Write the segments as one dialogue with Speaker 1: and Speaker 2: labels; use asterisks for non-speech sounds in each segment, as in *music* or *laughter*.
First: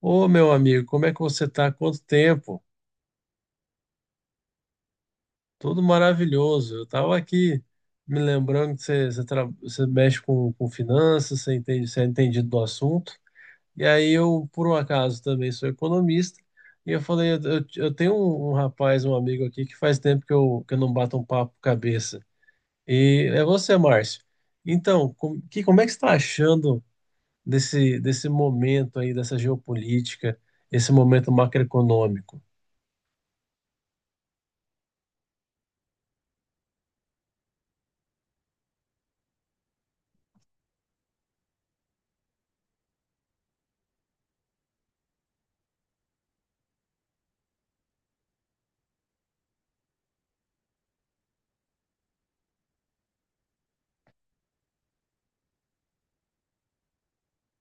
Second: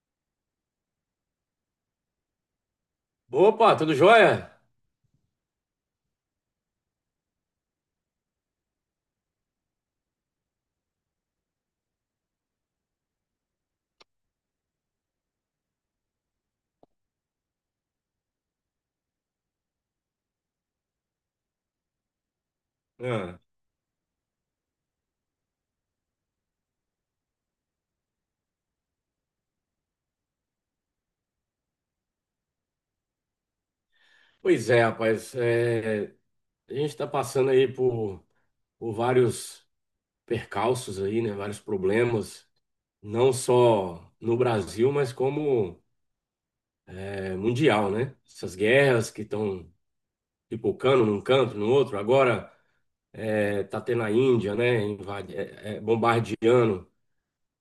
Speaker 1: Ô, meu amigo, como é que você tá? Quanto tempo?
Speaker 2: Opa, tudo jóia?
Speaker 1: Tudo maravilhoso. Eu tava aqui me lembrando que você mexe com finanças, você entende, você é entendido do assunto. E aí eu, por um acaso, também sou economista. E eu falei, eu tenho um rapaz, um amigo aqui, que faz tempo que eu não bato um papo cabeça. E
Speaker 2: Ah,
Speaker 1: é você, Márcio. Então, como é que você está achando desse momento aí, dessa geopolítica, esse momento macroeconômico?
Speaker 2: pois é, rapaz. É, a gente está passando aí por vários percalços aí, né? Vários problemas, não só no Brasil, mas como mundial, né? Essas guerras que estão pipocando num canto, no outro. Agora tá tendo a Índia, né? Invade, bombardeando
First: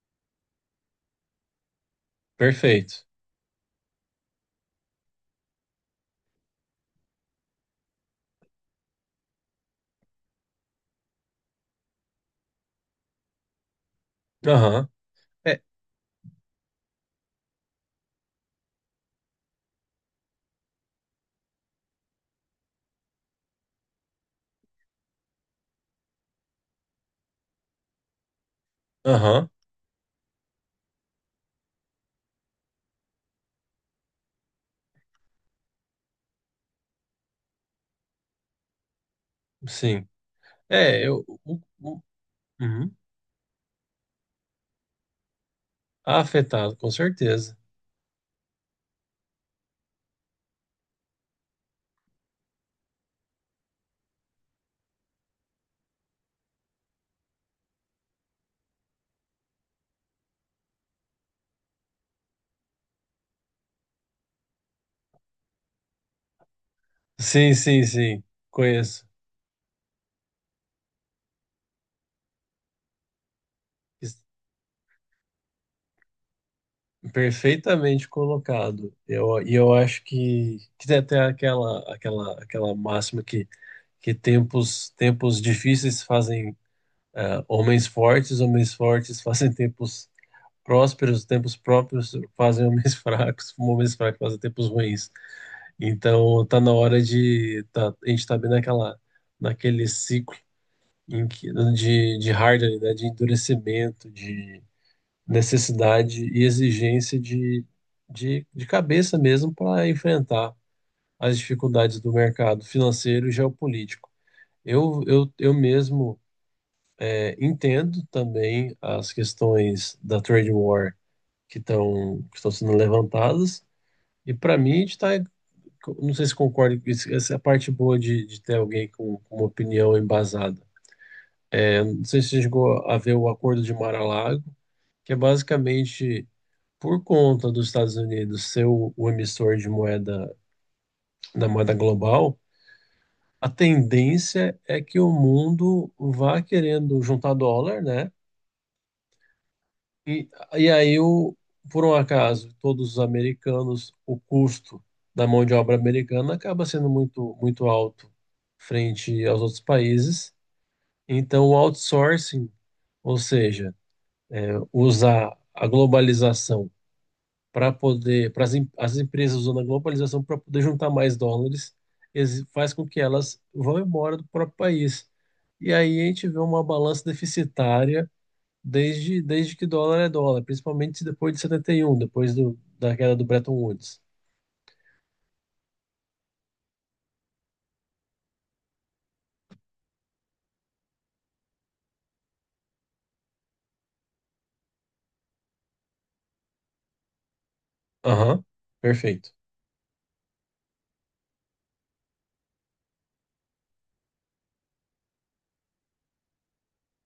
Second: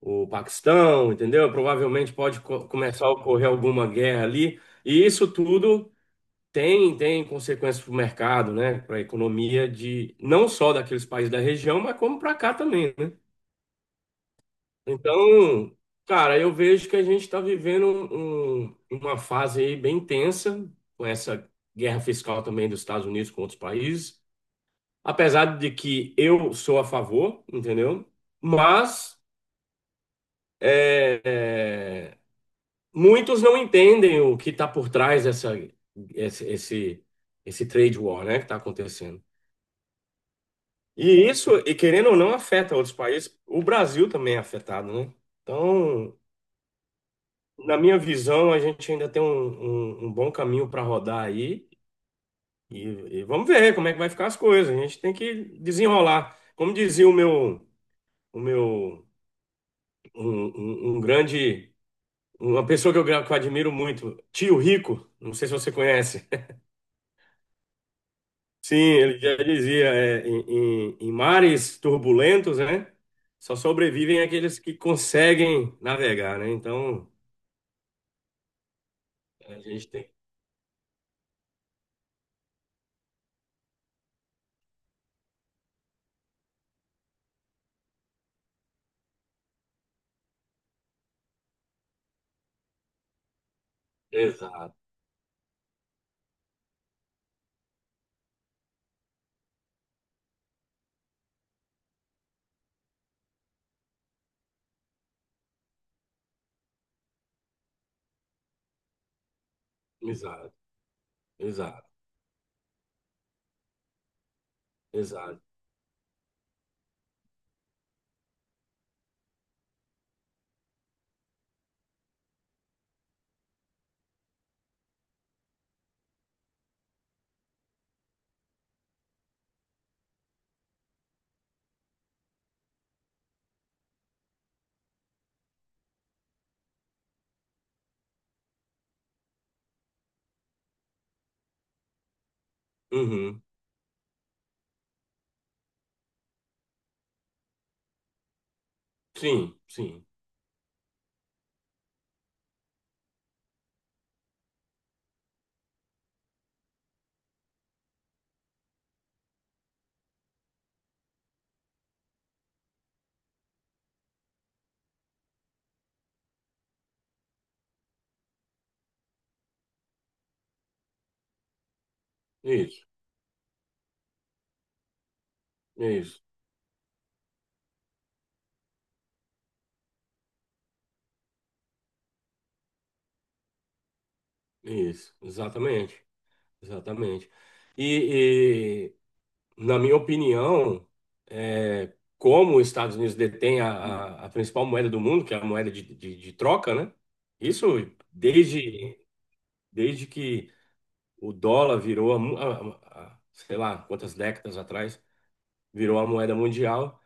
Speaker 2: o Paquistão, entendeu? Provavelmente pode co-
Speaker 1: Perfeito.
Speaker 2: começar a ocorrer alguma guerra ali. E isso tudo. Tem consequências para o mercado, né? Para a economia de não só daqueles países da região, mas como para cá também, né?
Speaker 1: Aham. É,
Speaker 2: Então, cara, eu vejo que a gente está vivendo uma fase aí bem tensa com essa guerra fiscal também dos Estados Unidos com outros países. Apesar de que eu sou a favor, entendeu? Mas
Speaker 1: aham,
Speaker 2: é, é, muitos não entendem o que está por trás dessa, esse, esse, esse trade war, né? Que está acontecendo.
Speaker 1: sim. É, eu,
Speaker 2: E isso,
Speaker 1: o-
Speaker 2: e
Speaker 1: o-
Speaker 2: querendo ou não, afeta outros
Speaker 1: uhum.
Speaker 2: países. O Brasil também é afetado, né? Então,
Speaker 1: Tá afetado, com certeza.
Speaker 2: na minha visão, a gente ainda tem um bom caminho para rodar aí. E, e vamos ver como é que vai ficar as coisas. A gente tem que desenrolar. Como dizia o meu, um, um- um grande, uma pessoa que eu admiro muito, Tio Rico. Não sei se você conhece.
Speaker 1: Sim, sim, sim.
Speaker 2: Sim,
Speaker 1: Conheço.
Speaker 2: ele já dizia, em mares turbulentos, né? Só
Speaker 1: Es-
Speaker 2: sobrevivem aqueles que conseguem navegar, né? Então,
Speaker 1: Perfeitamente colocado.
Speaker 2: a
Speaker 1: Eu
Speaker 2: gente
Speaker 1: acho
Speaker 2: tem.
Speaker 1: que tem até aquela máxima que tempos difíceis fazem homens fortes *laughs* fazem tempos prósperos, tempos próprios fazem homens *laughs* fracos, homens fracos fazem tempos
Speaker 2: Exato,
Speaker 1: ruins. Então tá na hora de a gente tá bem naquela naquele ciclo em que de hardware, né, de endurecimento, de necessidade e exigência de de cabeça mesmo para
Speaker 2: exato,
Speaker 1: enfrentar as
Speaker 2: exato,
Speaker 1: dificuldades do mercado financeiro e geopolítico.
Speaker 2: exato.
Speaker 1: Eu mesmo entendo também as questões da trade war que estão sendo levantadas e para mim a gente está. Não sei se concorda com isso, essa é a parte boa de ter alguém com uma opinião embasada. Não sei se você chegou a ver o Acordo de Mar-a-Lago, que é basicamente por conta dos Estados Unidos ser o emissor de moeda, da moeda global,
Speaker 2: Uhum.
Speaker 1: a tendência é que o mundo vá querendo juntar dólar, né?
Speaker 2: Sim, sim.
Speaker 1: E, e aí, o, por um acaso, todos os americanos, o custo da mão de obra americana acaba sendo muito alto frente aos outros países. Então, o outsourcing, ou seja, usar a globalização para poder, as empresas usando a globalização para poder juntar mais dólares, faz
Speaker 2: Isso,
Speaker 1: com que elas vão embora do próprio país. E aí a
Speaker 2: isso,
Speaker 1: gente vê uma balança deficitária desde que dólar é dólar, principalmente depois de 71, depois da queda do Bretton Woods.
Speaker 2: isso. Exatamente, exatamente. E, e, na minha opinião, é, como os Estados Unidos detêm a principal moeda do mundo, que é a moeda de troca, né? Isso
Speaker 1: Aham,
Speaker 2: desde
Speaker 1: perfeito.
Speaker 2: Desde que o dólar virou, a mo- a- sei lá, quantas décadas atrás, virou a moeda mundial.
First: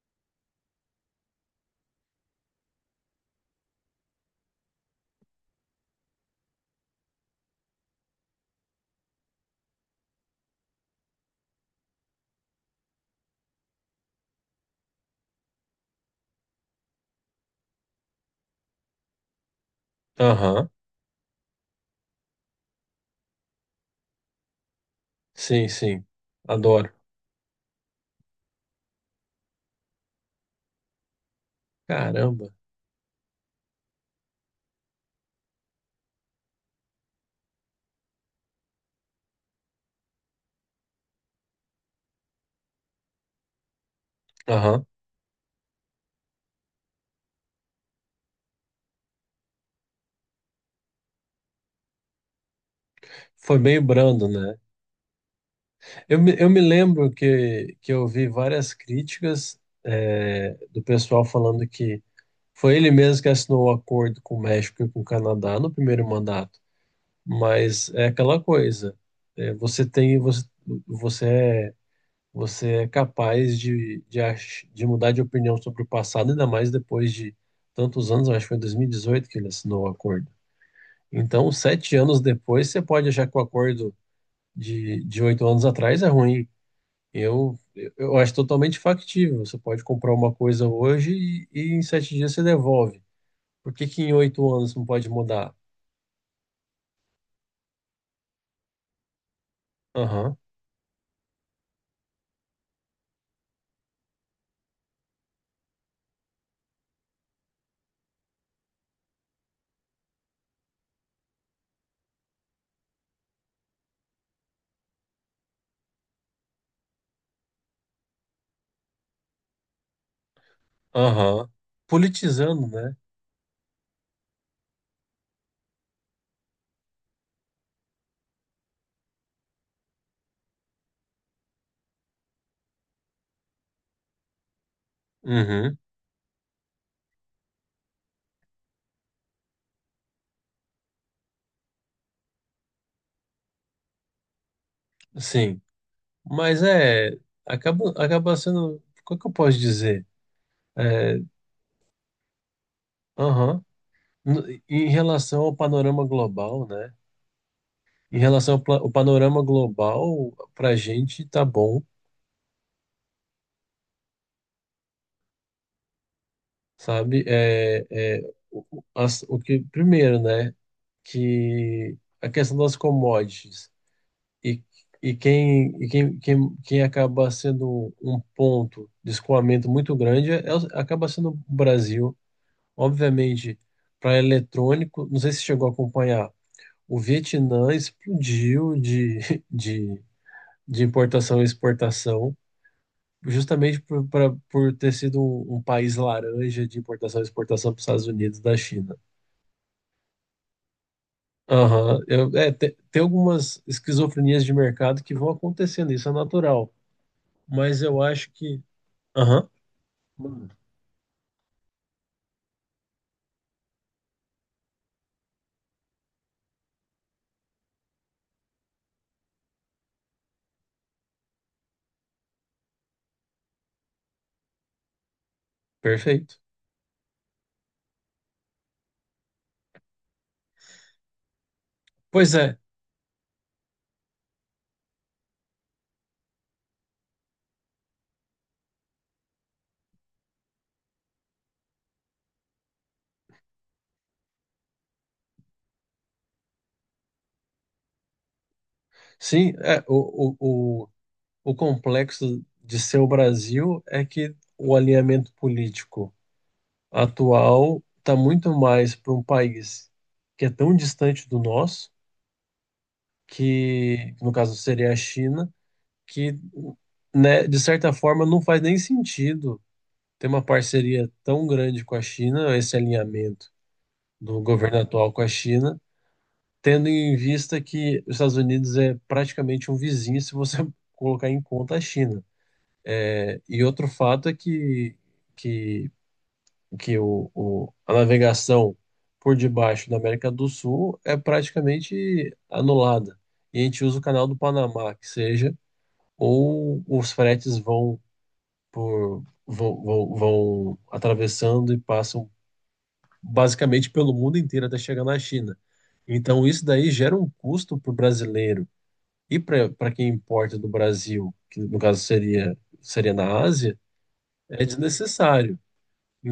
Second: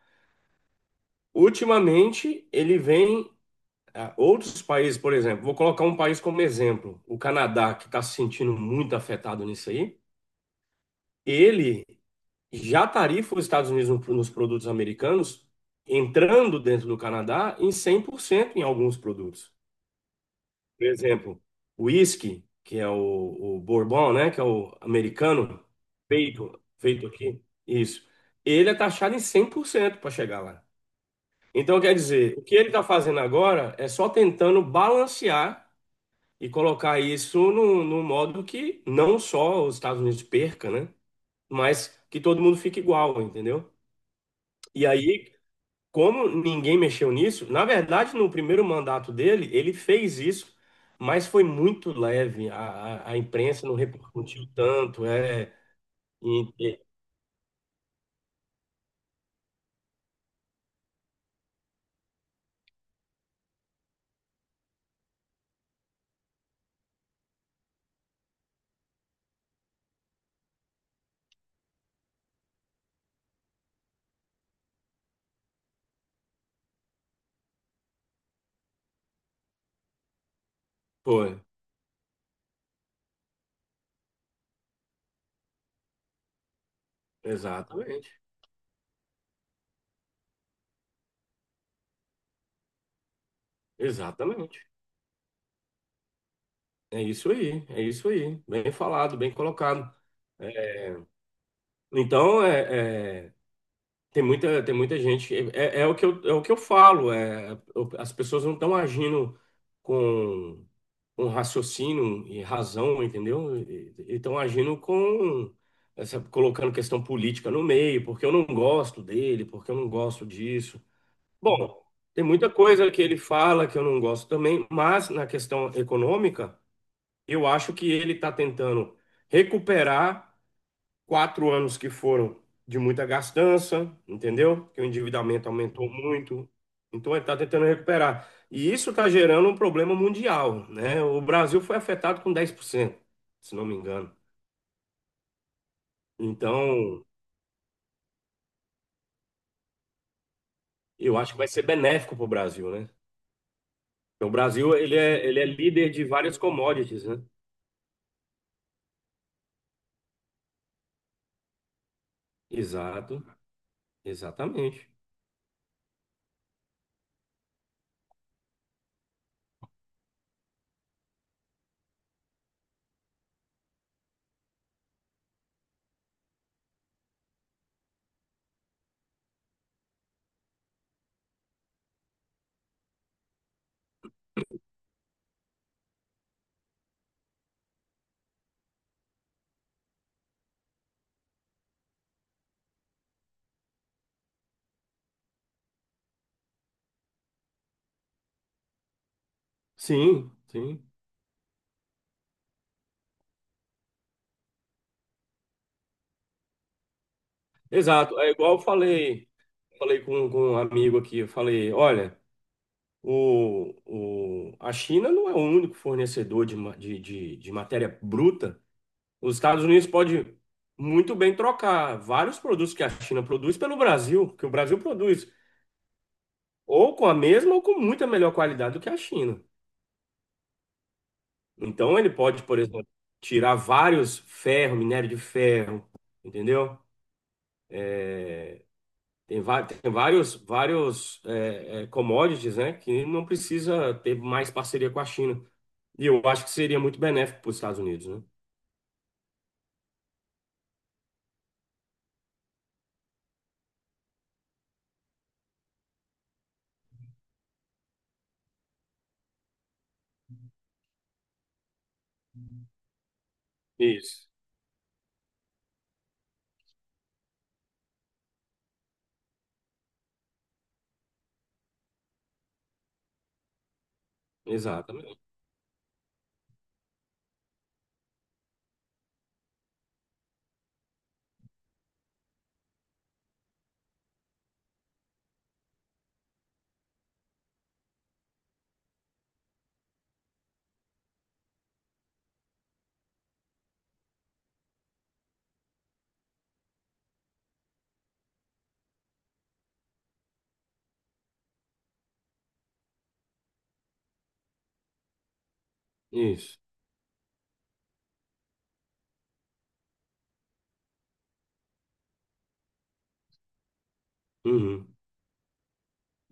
Speaker 2: Ultimamente, ele vem. A Outros países, por exemplo, vou colocar um país como exemplo, o Canadá, que está se sentindo muito afetado nisso aí, ele já tarifa os Estados Unidos nos produtos americanos, entrando dentro do Canadá em 100% em alguns produtos.
Speaker 1: Aham,
Speaker 2: Por exemplo, o whisky, que é o bourbon, né? Que é o americano,
Speaker 1: sim, sim.
Speaker 2: feito,
Speaker 1: Adoro.
Speaker 2: feito aqui, isso. Ele é taxado em 100% para chegar lá. Então, quer dizer, o
Speaker 1: Caramba.
Speaker 2: que ele está fazendo agora é só tentando balancear e colocar isso num, num modo que não só os Estados Unidos perca, né? Mas que todo mundo fique igual, entendeu?
Speaker 1: Aham.
Speaker 2: E aí, como ninguém mexeu nisso, na verdade, no primeiro mandato dele, ele fez isso, mas foi muito leve. A
Speaker 1: Foi
Speaker 2: imprensa não
Speaker 1: meio brando,
Speaker 2: repercutiu
Speaker 1: né?
Speaker 2: tanto. E-
Speaker 1: Eu me
Speaker 2: e-
Speaker 1: lembro que eu vi várias críticas, do pessoal falando que foi ele mesmo que assinou o acordo com o México e com o Canadá no primeiro mandato. Mas é aquela coisa. é, você tem, você, você é você é capaz de mudar de opinião sobre o passado, ainda mais depois de tantos anos, eu acho que foi em 2018 que ele assinou o acordo.
Speaker 2: Foi,
Speaker 1: Então, sete anos depois, você pode achar que o acordo de oito anos atrás é ruim. Eu,
Speaker 2: exatamente,
Speaker 1: eu acho totalmente factível. Você pode comprar uma coisa hoje e em sete dias você devolve. Por que que em oito
Speaker 2: exatamente.
Speaker 1: anos não pode mudar?
Speaker 2: É isso aí, é isso aí. Bem falado, bem colocado.
Speaker 1: Aham,
Speaker 2: É, Então, tem muita, tem muita gente. É o que eu falo. As pessoas não estão agindo com, com raciocínio e razão, entendeu? E estão agindo, colocando questão política no meio, porque eu não gosto dele, porque eu não gosto disso.
Speaker 1: aham.
Speaker 2: Bom, tem muita
Speaker 1: Politizando,
Speaker 2: coisa
Speaker 1: né?
Speaker 2: que ele fala que eu não gosto também, mas na questão econômica, eu acho que ele está tentando recuperar. 4 anos que foram de muita gastança, entendeu? Que o endividamento
Speaker 1: Uhum,
Speaker 2: aumentou muito. Então ele está tentando recuperar. E isso está gerando um problema mundial, né? O Brasil foi afetado com 10%, se não me engano.
Speaker 1: sim. Mas
Speaker 2: Então,
Speaker 1: é, acaba sendo, como é que eu posso dizer? É,
Speaker 2: eu acho que vai ser benéfico para o Brasil, né?
Speaker 1: aham.
Speaker 2: Porque o Brasil,
Speaker 1: Em
Speaker 2: ele
Speaker 1: relação
Speaker 2: é
Speaker 1: ao
Speaker 2: líder de
Speaker 1: panorama
Speaker 2: várias
Speaker 1: global, né?
Speaker 2: commodities, né?
Speaker 1: Em relação o panorama global, para a gente tá bom,
Speaker 2: Exato, exatamente.
Speaker 1: sabe? O que, primeiro, né? Que a questão das commodities e, e, quem acaba sendo um ponto de escoamento muito grande é, acaba sendo o Brasil. Obviamente, para eletrônico, não sei se chegou a acompanhar. O Vietnã explodiu *laughs* de, de importação e exportação, justamente por ter sido um país laranja de importação e exportação para os Estados Unidos da China.
Speaker 2: Sim, sim.
Speaker 1: Aham, tem algumas esquizofrenias de mercado que vão acontecendo, isso é natural. Mas eu
Speaker 2: Exato.
Speaker 1: acho
Speaker 2: É igual eu
Speaker 1: que.
Speaker 2: falei,
Speaker 1: Aham,
Speaker 2: falei com um amigo aqui, eu falei, olha. A China não é o único fornecedor de, ma- de matéria bruta. Os Estados Unidos pode muito bem trocar vários produtos que a China produz pelo Brasil, que o Brasil produz,
Speaker 1: perfeito.
Speaker 2: ou com a mesma ou com muita melhor qualidade do que a China. Então ele
Speaker 1: Pois
Speaker 2: pode,
Speaker 1: é,
Speaker 2: por exemplo, tirar vários ferro, minério de ferro, entendeu? Tem vários commodities, né, que não precisa ter mais parceria com a China. E eu acho que seria muito benéfico para os Estados Unidos, né?
Speaker 1: sim, o complexo de ser o Brasil é que o alinhamento político atual está muito mais para um país que é tão distante do nosso, que
Speaker 2: Isso,
Speaker 1: no caso seria a China, que, né, de certa forma não faz nem sentido ter uma parceria tão grande com a China, esse alinhamento do governo atual
Speaker 2: exatamente.
Speaker 1: com a China, tendo em vista que os Estados Unidos é praticamente um vizinho se você *laughs* colocar em conta a China. É, e outro fato é que, que a navegação por debaixo da América do Sul é praticamente anulada. E a gente usa o canal do Panamá, que seja, ou os fretes vão vão atravessando e passam basicamente pelo mundo inteiro até chegar na China. Então
Speaker 2: Isso.
Speaker 1: isso daí gera um custo para o brasileiro e para quem importa do Brasil, que no caso seria na Ásia, é
Speaker 2: Uhum.
Speaker 1: desnecessário.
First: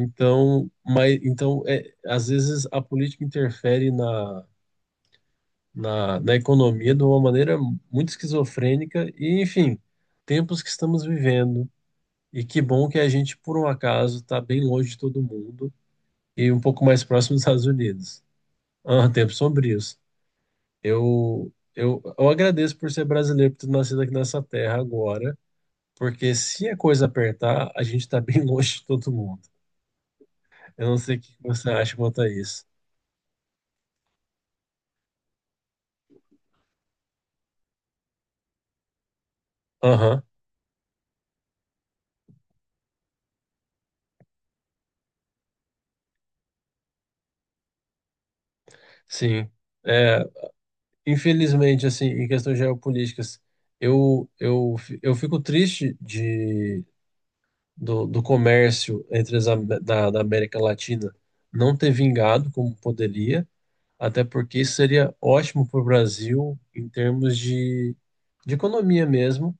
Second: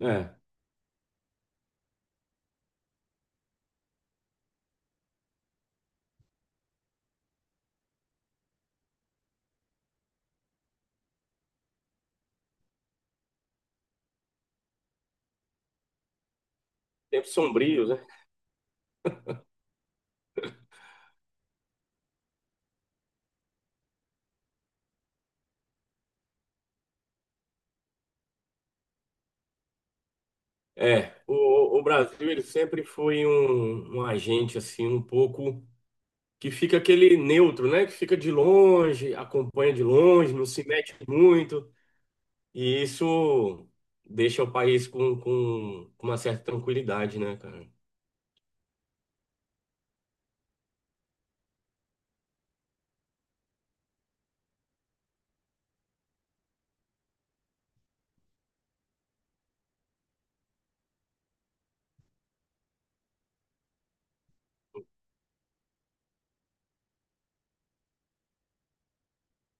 Speaker 2: É.
Speaker 1: mas, então é, às vezes a política interfere na, na economia de uma maneira muito esquizofrênica e, enfim, tempos que estamos vivendo. E que bom que a gente, por um acaso, está bem longe de todo mundo e um pouco mais
Speaker 2: Tempos
Speaker 1: próximo dos Estados
Speaker 2: sombrios, né?
Speaker 1: Unidos. Ah, tempos sombrios. Eu agradeço por ser brasileiro, por ter nascido aqui nessa terra agora, porque se a coisa apertar, a gente está bem *laughs* longe de todo mundo. Eu não
Speaker 2: É.
Speaker 1: sei o que você
Speaker 2: O
Speaker 1: acha quanto a
Speaker 2: Brasil, ele
Speaker 1: isso.
Speaker 2: sempre foi um agente, assim, um pouco que fica aquele neutro, né? Que fica de longe, acompanha de
Speaker 1: Aham.
Speaker 2: longe, não se mete muito. E isso deixa o país com uma certa tranquilidade, né, cara?
Speaker 1: Sim. É, infelizmente, assim, em questões geopolíticas, eu, eu, eu fico triste do, do comércio entre da América Latina não ter vingado como poderia, até porque isso seria ótimo para o Brasil em termos de economia mesmo.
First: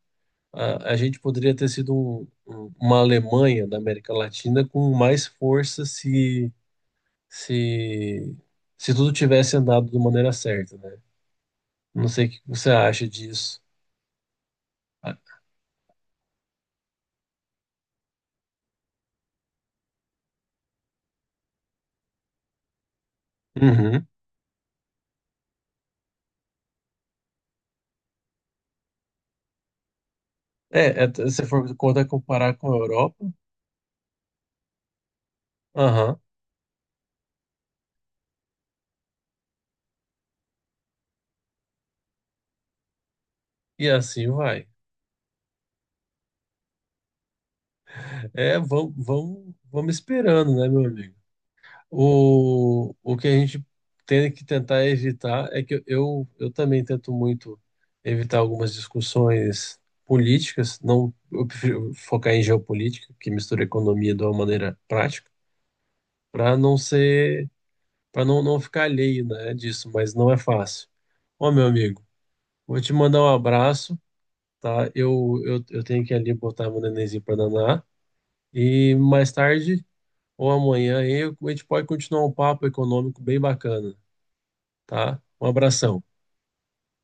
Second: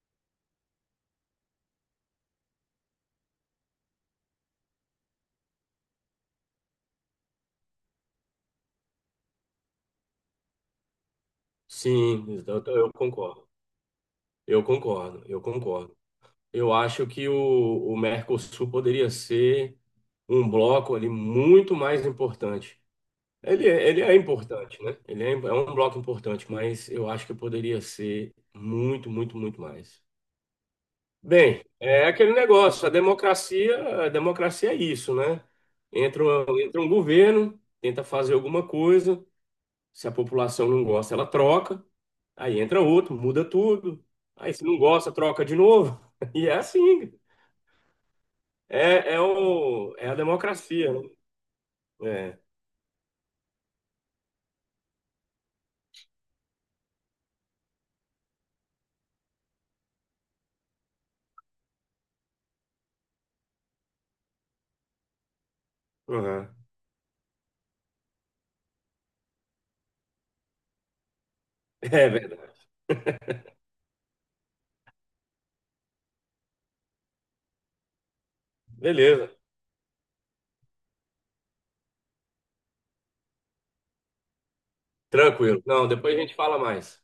Speaker 1: A gente poderia ter sido uma Alemanha da América Latina com mais força se, se tudo tivesse andado de maneira certa, né? Não sei o que
Speaker 2: Sim,
Speaker 1: você
Speaker 2: eu
Speaker 1: acha
Speaker 2: concordo.
Speaker 1: disso.
Speaker 2: Eu
Speaker 1: Ah,
Speaker 2: concordo, eu concordo. Eu acho que o Mercosul poderia ser um bloco ali muito mais importante. Ele
Speaker 1: uhum.
Speaker 2: é importante, né? Ele é, é um bloco importante, mas eu acho que poderia ser muito, muito, muito mais.
Speaker 1: É, é, se você
Speaker 2: Bem,
Speaker 1: for contar,
Speaker 2: é aquele
Speaker 1: comparar com a
Speaker 2: negócio,
Speaker 1: Europa,
Speaker 2: a democracia é isso, né?
Speaker 1: aham,
Speaker 2: Entra um governo, tenta fazer alguma coisa, se a população não gosta, ela troca, aí entra outro, muda
Speaker 1: e
Speaker 2: tudo,
Speaker 1: assim
Speaker 2: aí se
Speaker 1: vai.
Speaker 2: não gosta, troca de novo, *laughs* e é assim.
Speaker 1: É,
Speaker 2: É, é,
Speaker 1: vamos
Speaker 2: o, é a
Speaker 1: esperando, né, meu
Speaker 2: democracia, né?
Speaker 1: amigo?
Speaker 2: É,
Speaker 1: O que a gente tem que tentar evitar é que eu também tento muito evitar algumas discussões políticas, não, eu prefiro focar em geopolítica, que mistura economia de uma maneira prática,
Speaker 2: uhum.
Speaker 1: para não ser, para não ficar alheio, né, disso, mas não é fácil. Ó, meu amigo.
Speaker 2: É verdade.
Speaker 1: Vou te mandar um abraço, tá? Eu tenho que ali botar meu nenenzinho para danar. E
Speaker 2: Beleza.
Speaker 1: mais tarde ou amanhã aí, a gente pode continuar um papo econômico bem bacana, tá? Um
Speaker 2: Tranquilo. Não,
Speaker 1: abração.
Speaker 2: depois a gente fala mais.